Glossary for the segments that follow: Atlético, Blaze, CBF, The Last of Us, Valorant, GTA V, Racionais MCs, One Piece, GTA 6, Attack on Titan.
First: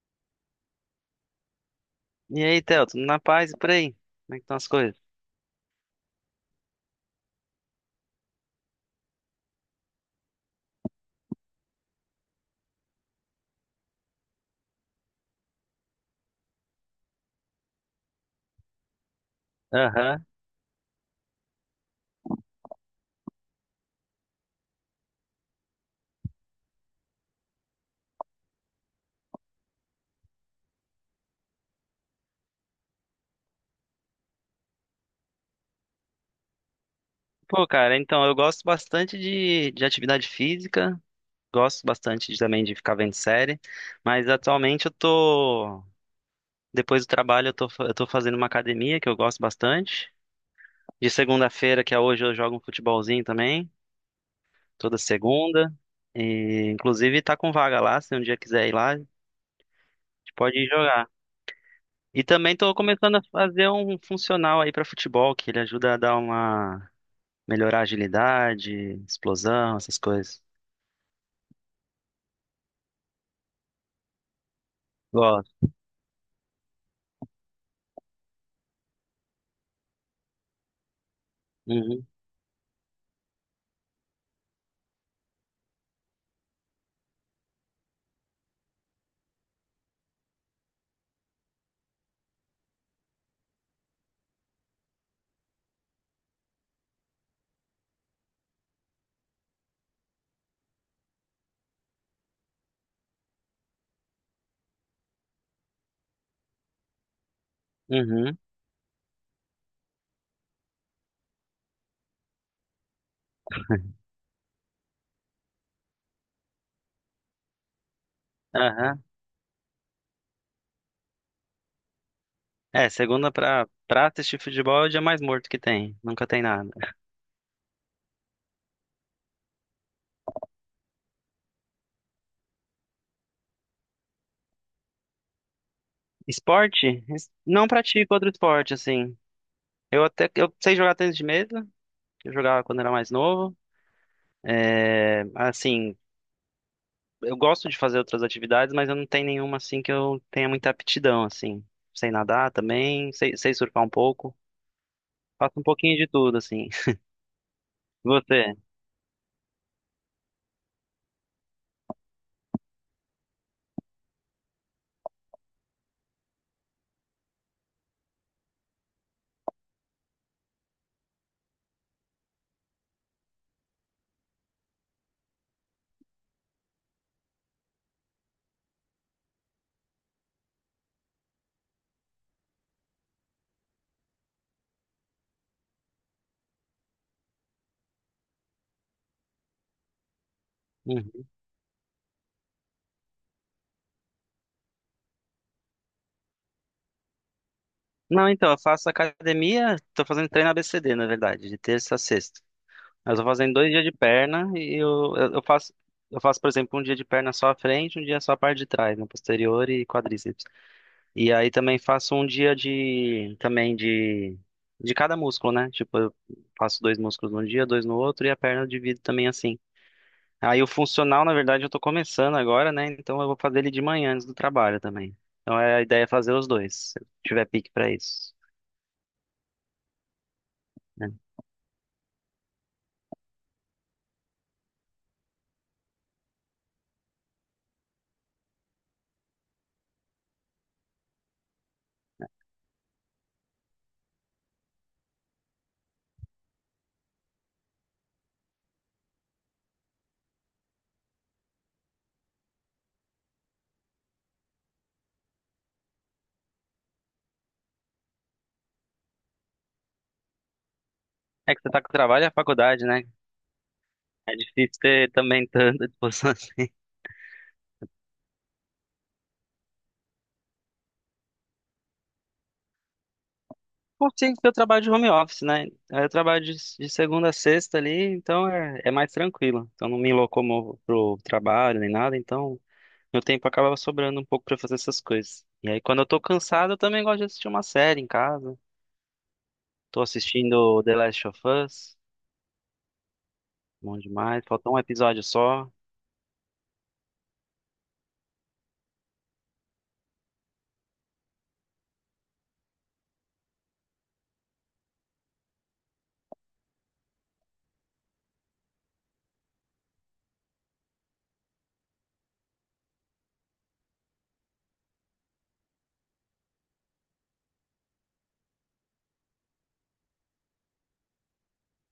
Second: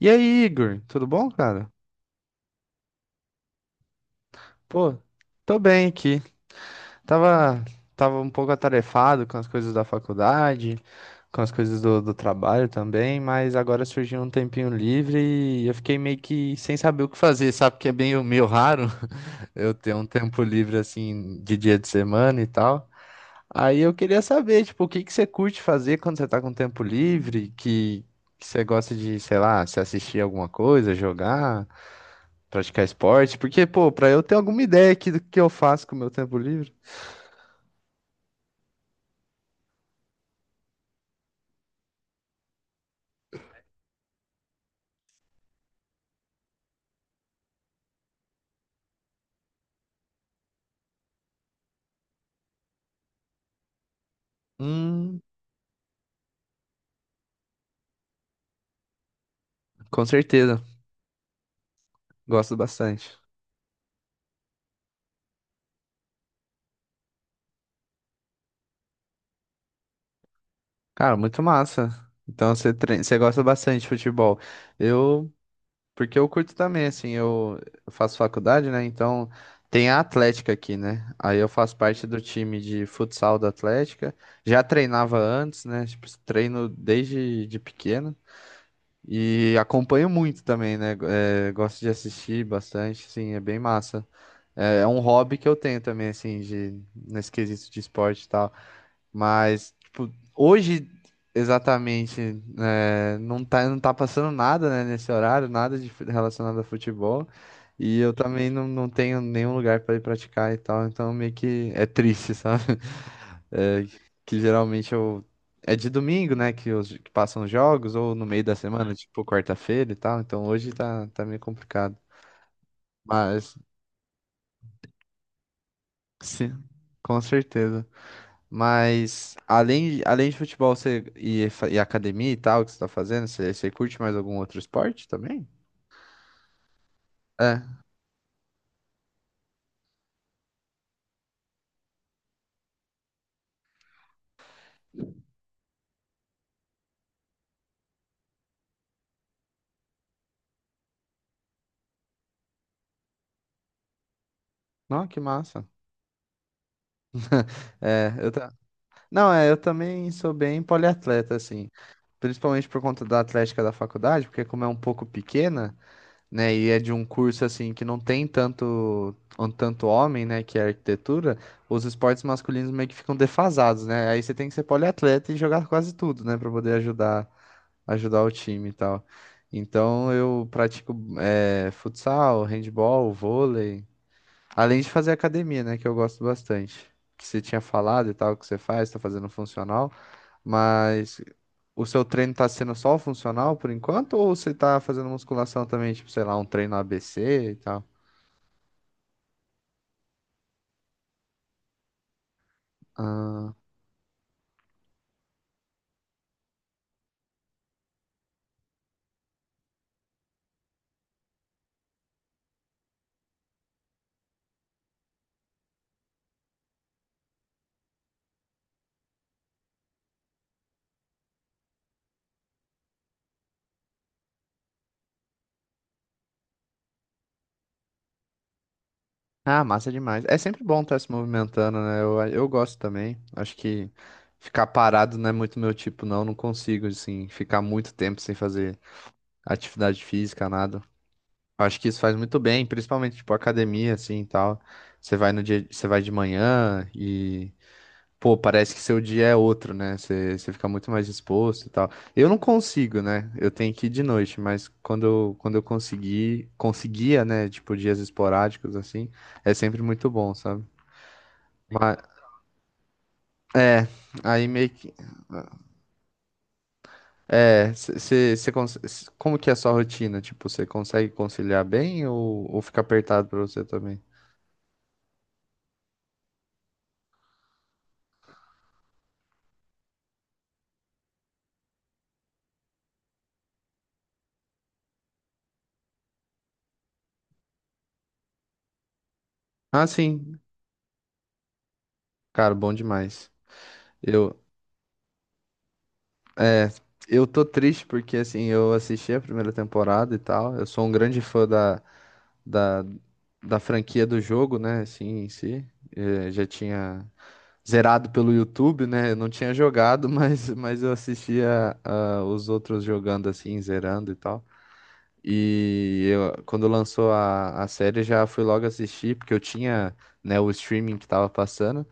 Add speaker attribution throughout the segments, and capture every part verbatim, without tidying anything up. Speaker 1: E aí, Igor, tudo bom, cara?
Speaker 2: E aí, Theo, tudo na paz e por aí? Como é que estão as
Speaker 1: Pô,
Speaker 2: coisas?
Speaker 1: tô bem aqui. Tava, tava um pouco atarefado com as coisas da faculdade, com as coisas do, do trabalho também, mas agora surgiu um tempinho livre e eu fiquei meio que sem saber o que fazer, sabe? Porque é meio, meio raro eu ter um
Speaker 2: Aham.
Speaker 1: tempo livre assim de dia de semana e tal. Aí eu queria saber, tipo, o que que você curte fazer quando você tá com tempo livre, que, que você gosta de, sei lá, se assistir alguma coisa, jogar. Praticar esporte? Porque, pô, pra eu ter alguma ideia aqui do que eu faço com o meu tempo livre.
Speaker 2: Pô, cara, então, eu gosto bastante de, de atividade física, gosto bastante de- também de ficar vendo série, mas atualmente eu tô, depois do trabalho, eu tô, fa- eu tô fazendo uma academia que eu gosto bastante. De segunda-feira, que é hoje, eu jogo um futebolzinho também, toda
Speaker 1: Hum,
Speaker 2: segunda. E, inclusive, tá com vaga lá, se um dia quiser ir lá, a gente
Speaker 1: com
Speaker 2: pode
Speaker 1: certeza.
Speaker 2: ir jogar. E
Speaker 1: Gosto
Speaker 2: também tô
Speaker 1: bastante.
Speaker 2: começando a fazer um funcional aí pra futebol, que ele ajuda a dar uma melhorar a agilidade, explosão, essas coisas.
Speaker 1: Cara, muito massa. Então você treina, você gosta bastante de futebol. Eu,
Speaker 2: Gosto.
Speaker 1: porque eu curto também, assim, eu eu faço faculdade, né? Então tem a Atlética aqui, né? Aí eu faço
Speaker 2: Uhum.
Speaker 1: parte do time de futsal da Atlética. Já treinava antes, né? Tipo, treino desde de pequeno. E acompanho muito também, né? É, gosto de assistir bastante, sim, é bem massa. É, é um hobby que eu tenho também, assim, de, nesse quesito de esporte e tal. Mas, tipo, hoje, exatamente, é, não tá, não tá passando nada, né, nesse horário, nada de, fu- relacionado a futebol. E eu
Speaker 2: Uhum.
Speaker 1: também não, não tenho nenhum lugar para ir praticar e tal. Então, meio que é triste, sabe? É, que geralmente eu. É de domingo, né, que, os, que passam os jogos, ou no meio da semana,
Speaker 2: Aham.
Speaker 1: tipo quarta-feira e tal. Então, hoje tá, tá meio complicado.
Speaker 2: É, segunda
Speaker 1: Mas,
Speaker 2: pra, pra assistir futebol é o dia mais morto que tem. Nunca tem
Speaker 1: sim,
Speaker 2: nada.
Speaker 1: com certeza. Mas além, além de futebol você, e, fa- e academia e tal que você tá fazendo, você, você curte mais algum outro esporte também?
Speaker 2: Esporte? Es- Não
Speaker 1: É.
Speaker 2: pratico outro esporte, assim. Eu até eu sei jogar tênis de mesa, que eu jogava quando era mais novo. É, assim, eu gosto de fazer outras atividades, mas eu não tenho nenhuma assim que eu tenha muita aptidão, assim. Sei nadar também, sei, sei surfar um pouco.
Speaker 1: Não, que
Speaker 2: Faço um
Speaker 1: massa.
Speaker 2: pouquinho de tudo, assim.
Speaker 1: É, eu ta...
Speaker 2: Você?
Speaker 1: Não, é, eu também sou bem poliatleta, assim. Principalmente por conta da atlética da faculdade, porque como é um pouco pequena, né, e é de um curso, assim, que não tem tanto, um tanto homem, né, que é arquitetura, os esportes masculinos meio que ficam defasados, né? Aí você tem que ser poliatleta e jogar quase tudo, né, pra poder ajudar ajudar o time e tal. Então eu pratico eh, futsal, handball, vôlei, além de fazer academia, né, que eu gosto bastante. Que você tinha falado e tal, que você faz, tá fazendo funcional, mas o seu treino tá sendo só o funcional por enquanto ou você tá fazendo musculação também, tipo, sei lá, um treino A B C e tal?
Speaker 2: Não, então, eu faço academia, tô fazendo treino A B C D, na verdade, de terça a sexta. Mas eu tô fazendo
Speaker 1: Ah,
Speaker 2: dois dias de perna e eu, eu eu faço, eu faço, por exemplo, um dia de perna só à frente, um dia só a parte de trás, né, posterior e quadríceps. E aí também faço um dia de, também de, de cada músculo, né? Tipo, eu faço dois músculos num dia, dois no outro e a perna eu divido também assim. Aí o funcional, na verdade, eu tô começando agora, né? Então eu vou fazer ele de manhã antes do trabalho também. Então é- a ideia é fazer os dois, se eu tiver pique pra isso.
Speaker 1: ah, massa demais. É sempre bom estar se
Speaker 2: Né?
Speaker 1: movimentando, né? Eu, eu gosto também. Acho que ficar parado não é muito meu tipo, não. Não consigo, assim, ficar muito tempo sem fazer atividade física, nada. Eu acho que isso faz muito bem, principalmente tipo academia assim e tal. Você vai no dia, você vai de manhã e pô, parece que seu dia é outro, né? Você, você fica muito mais disposto e tal. Eu não consigo, né? Eu tenho que ir de noite, mas quando eu, quando eu consegui, conseguia, né, tipo dias esporádicos assim, é sempre muito bom, sabe?
Speaker 2: É que você tá com
Speaker 1: Mas
Speaker 2: trabalho e a faculdade, né?
Speaker 1: é,
Speaker 2: É
Speaker 1: aí meio
Speaker 2: difícil
Speaker 1: que
Speaker 2: ter também tanta disposição assim.
Speaker 1: é, você, como que é a sua rotina? Tipo, você consegue conciliar bem ou, ou fica apertado pra você também?
Speaker 2: Bom, sim, porque eu trabalho de home office, né? Aí eu trabalho de, de segunda a sexta ali, então é, é mais tranquilo. Então não me locomovo pro trabalho nem nada, então meu tempo acaba sobrando um pouco pra fazer essas coisas. E aí quando eu tô cansado, eu também gosto de assistir uma série em casa.
Speaker 1: Ah,
Speaker 2: Tô
Speaker 1: sim.
Speaker 2: assistindo The Last of Us,
Speaker 1: Cara, bom demais.
Speaker 2: bom
Speaker 1: Eu,
Speaker 2: demais. Faltou um episódio só.
Speaker 1: é, eu tô triste porque, assim, eu assisti a primeira temporada e tal. Eu sou um grande fã da, da, da franquia do jogo, né? Assim, em si. Eh, já tinha zerado pelo YouTube, né? Eu não tinha jogado, mas, mas eu assistia ah, os outros jogando, assim, zerando e tal. E eu, quando lançou a, a série, já fui logo assistir, porque eu tinha, né, o streaming que tava passando.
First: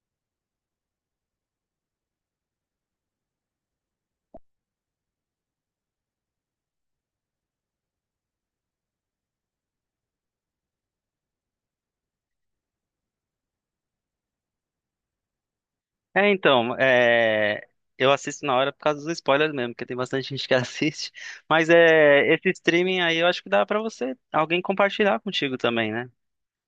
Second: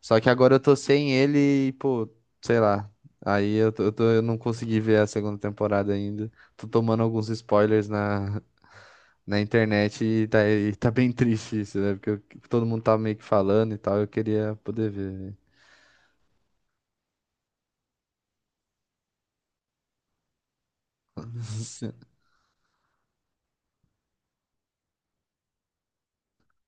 Speaker 1: Só que agora eu tô sem ele e, pô, sei lá. Aí eu, tô- eu, tô- eu não consegui ver a segunda temporada ainda. Tô tomando alguns spoilers na, na internet e tá, e tá bem triste isso, né? Porque eu- todo mundo tá meio que falando e tal. Eu queria poder ver, velho.
Speaker 2: É, então, é, eu assisto na hora por causa dos spoilers mesmo, porque tem bastante gente que assiste. Mas é, esse streaming aí eu acho que dá pra você, alguém compartilhar contigo também, né?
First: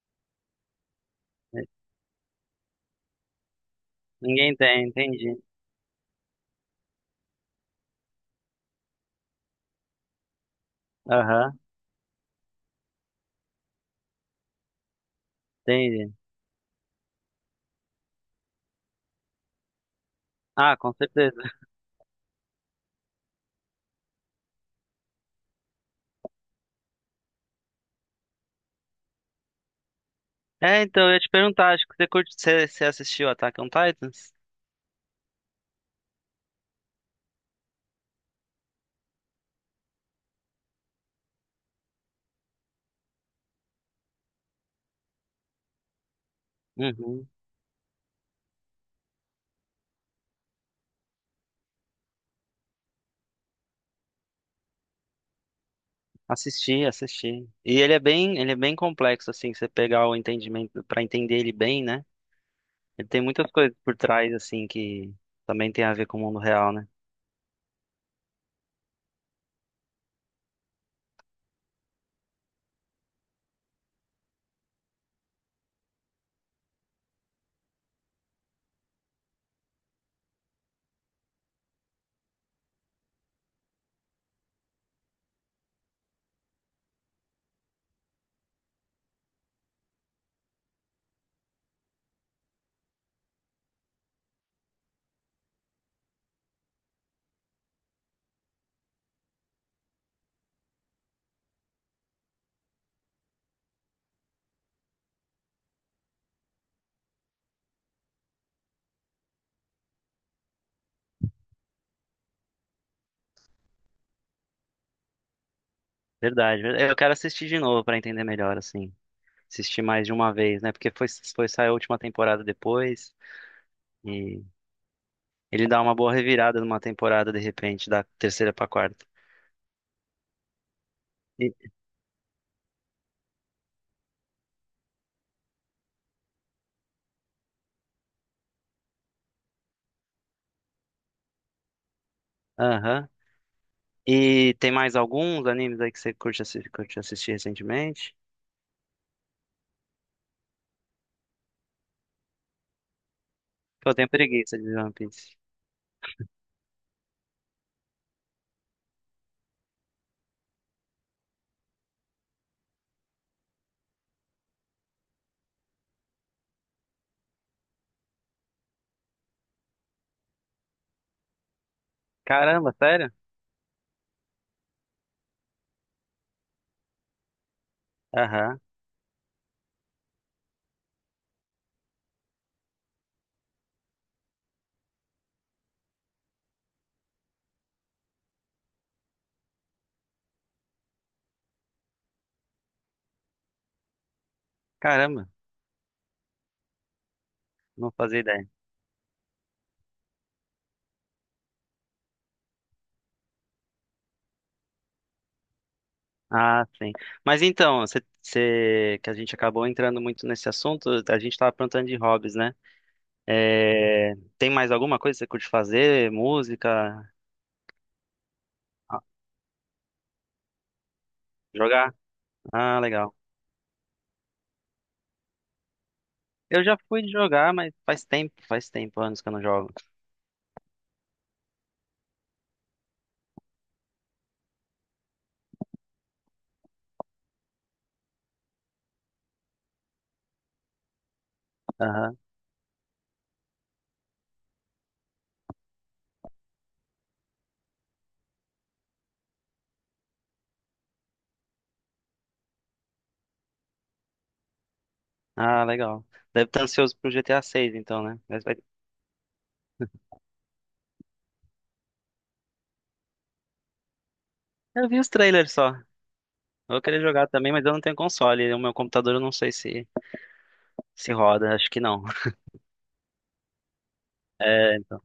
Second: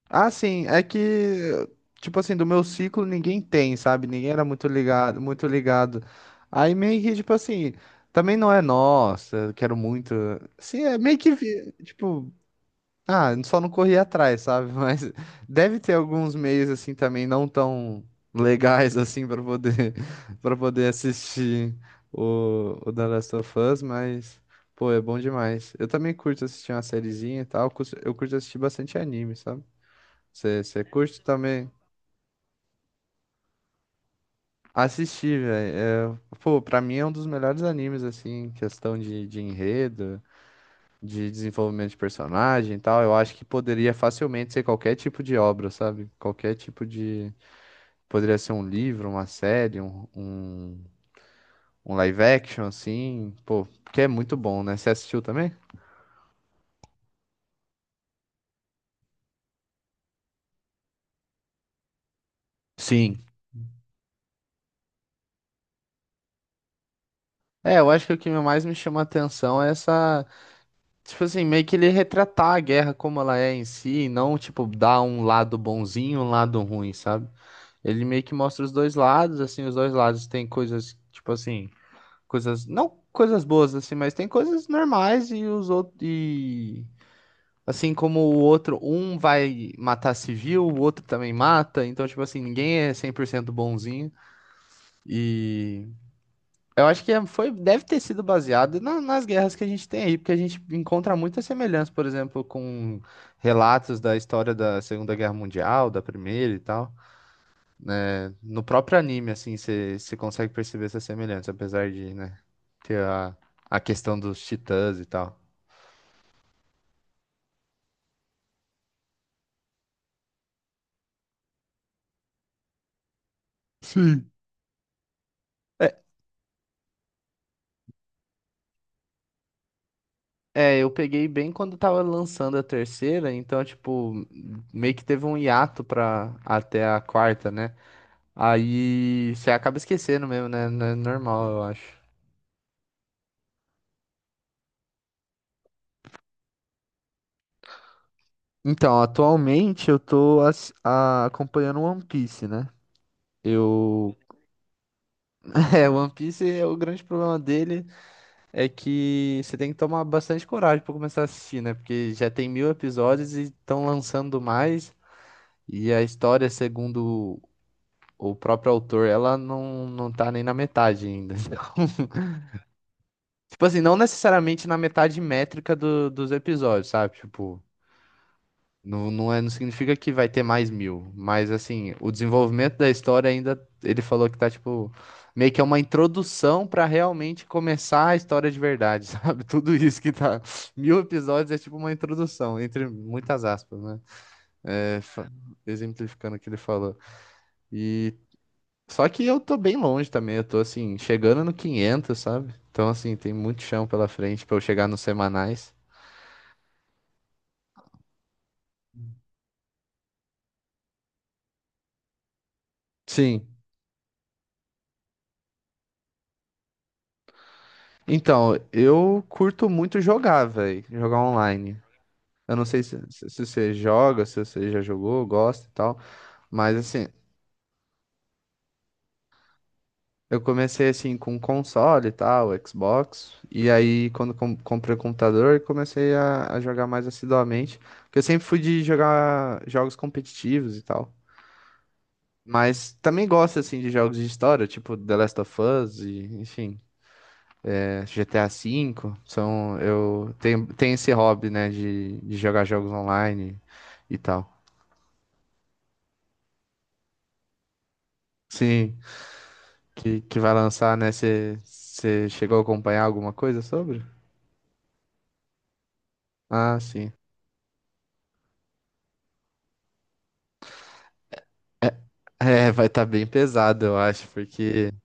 Speaker 1: Ah, sim, é que, tipo assim, do meu ciclo ninguém tem, sabe? Ninguém era
Speaker 2: Ninguém
Speaker 1: muito
Speaker 2: tem,
Speaker 1: ligado,
Speaker 2: entendi.
Speaker 1: muito ligado. Aí meio que, tipo assim, também não é nossa, eu quero muito. Assim, é meio que,
Speaker 2: Aham,
Speaker 1: vi- tipo. Ah, só não corri atrás, sabe? Mas deve ter
Speaker 2: entendi.
Speaker 1: alguns meios assim também não tão legais assim para poder para
Speaker 2: Ah,
Speaker 1: poder
Speaker 2: com certeza.
Speaker 1: assistir o, o The Last of Us, mas pô, é bom demais. Eu também curto assistir uma sériezinha e tal, cus- eu curto assistir bastante anime, sabe?
Speaker 2: É,
Speaker 1: Você
Speaker 2: então, eu
Speaker 1: curte
Speaker 2: ia te
Speaker 1: também
Speaker 2: perguntar, acho que você curte, você, você assistiu Attack on Titans?
Speaker 1: assistir, velho? É, pô, pra mim é um dos melhores animes assim, em questão de, de enredo, de desenvolvimento de personagem e tal. Eu acho que poderia facilmente ser qualquer tipo de obra, sabe? Qualquer tipo
Speaker 2: Uhum.
Speaker 1: de. Poderia ser um livro, uma série, um, um, um live action, assim. Pô, porque é muito bom, né? Você assistiu também?
Speaker 2: Assisti, assisti. E ele é bem, ele é bem complexo, assim, você pegar o entendimento, pra entender ele bem, né? Ele tem
Speaker 1: Sim.
Speaker 2: muitas coisas por trás, assim, que também tem a ver com o mundo real, né?
Speaker 1: É, eu acho que o que mais me chama a atenção é essa. Tipo assim, meio que ele retratar a guerra como ela é em si, e não, tipo, dar um lado bonzinho e um lado ruim, sabe? Ele meio que mostra os dois lados, assim. Os dois lados têm coisas, tipo assim, coisas, não coisas boas assim, mas tem coisas normais, e os outros e assim como o outro, um vai matar civil, o outro também mata. Então tipo assim, ninguém é cem por cento bonzinho, e eu acho que é- foi deve ter sido baseado na- nas guerras que a gente tem aí, porque a gente encontra muita semelhança, por exemplo, com relatos da história da Segunda Guerra Mundial, da Primeira e tal. No próprio anime, assim, você consegue perceber essa semelhança, apesar de, né, ter a, a questão dos titãs e tal.
Speaker 2: Verdade, ver- eu quero assistir de novo pra entender melhor, assim. Assistir mais de uma vez, né? Porque foi, foi sair a última temporada depois
Speaker 1: Sim.
Speaker 2: e ele dá
Speaker 1: É,
Speaker 2: uma boa revirada numa temporada de repente, da terceira pra quarta.
Speaker 1: é, eu peguei bem
Speaker 2: E,
Speaker 1: quando tava lançando a terceira, então, tipo, meio que teve um hiato pra até a quarta, né? Aí você acaba esquecendo mesmo, né? Não é normal, eu acho.
Speaker 2: aham. E tem mais alguns animes aí que você curte, assi- curte assistir recentemente?
Speaker 1: Então, atualmente eu tô ass- a- acompanhando One Piece, né?
Speaker 2: Pô, eu tenho
Speaker 1: Eu.
Speaker 2: preguiça de One Piece.
Speaker 1: É, One Piece é o grande problema dele. É que você tem que tomar bastante coragem pra começar a assistir, né? Porque já tem mil episódios e estão lançando mais. E a história, segundo o próprio autor, ela não, não tá nem na metade ainda.
Speaker 2: Caramba, sério?
Speaker 1: Tipo assim, não necessariamente na metade métrica do- dos episódios, sabe? Tipo.
Speaker 2: Aham.
Speaker 1: Não, não é, não significa que vai ter mais mil, mas assim, o desenvolvimento da história ainda, ele falou que tá tipo, meio que é uma introdução pra realmente começar a história de verdade, sabe? Tudo isso que tá, mil episódios é tipo uma introdução, entre muitas aspas, né? É, fa-
Speaker 2: Caramba,
Speaker 1: exemplificando o que ele falou.
Speaker 2: não
Speaker 1: E
Speaker 2: fazia ideia.
Speaker 1: só que eu tô bem longe também, eu tô assim, chegando no quinhentos, sabe? Então assim, tem muito chão pela frente pra eu chegar nos semanais.
Speaker 2: Ah, sim. Mas então, você, você- que a gente acabou entrando muito nesse assunto, a gente estava perguntando de hobbies, né?
Speaker 1: Sim.
Speaker 2: É, tem mais alguma coisa que você curte fazer? Música?
Speaker 1: Então,
Speaker 2: Ah,
Speaker 1: eu curto muito jogar, velho. Jogar online.
Speaker 2: jogar?
Speaker 1: Eu não
Speaker 2: Ah,
Speaker 1: sei se,
Speaker 2: legal.
Speaker 1: se se você joga, se você já jogou, gosta e tal.
Speaker 2: Eu
Speaker 1: Mas
Speaker 2: já
Speaker 1: assim,
Speaker 2: fui jogar, mas faz tempo, faz tempo, anos que eu não jogo.
Speaker 1: eu comecei assim com console e tal, Xbox. E aí, quando com- comprei o computador, eu comecei a, a jogar mais assiduamente. Porque eu sempre fui de jogar jogos competitivos e tal.
Speaker 2: Aham.
Speaker 1: Mas também gosto assim de jogos de história, tipo The Last of Us, e, enfim. G T A cinco, são, eu tenho, tenho esse hobby, né, de, de jogar jogos online e tal.
Speaker 2: Ah, legal. Deve estar ansioso pro G T A seis, então, né? Mas vai-
Speaker 1: Sim, que, que vai lançar, né? Você chegou a acompanhar alguma coisa sobre?
Speaker 2: eu vi os trailers só. Eu
Speaker 1: Ah,
Speaker 2: vou querer
Speaker 1: sim.
Speaker 2: jogar também, mas eu não tenho console. O meu computador eu não sei se se roda, acho que
Speaker 1: É,
Speaker 2: não.
Speaker 1: é, vai estar bem pesado, eu acho,
Speaker 2: É,
Speaker 1: porque,
Speaker 2: então.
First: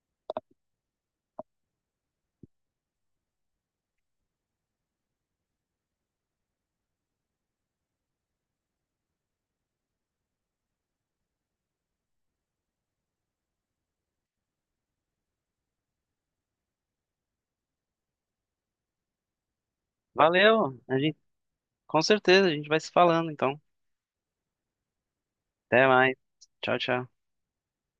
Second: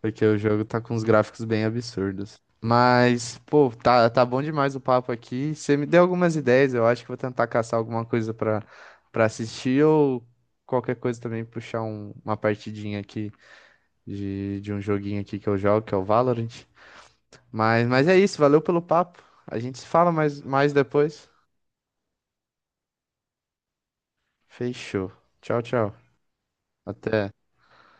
Speaker 1: porque o jogo tá com uns gráficos bem absurdos. Mas, pô, tá, tá bom demais o papo aqui. Você me deu algumas ideias, eu acho que vou tentar caçar alguma coisa pra para assistir ou qualquer coisa, também puxar um- uma partidinha aqui de, de um joguinho aqui que eu jogo, que é o Valorant. Mas, mas é isso, valeu pelo papo. A gente se fala mais, mais
Speaker 2: Valeu. A gente,
Speaker 1: depois.
Speaker 2: com certeza, a gente vai se falando, então.
Speaker 1: Fechou. Tchau,
Speaker 2: Até
Speaker 1: tchau.
Speaker 2: mais. Tchau, tchau.
Speaker 1: Até.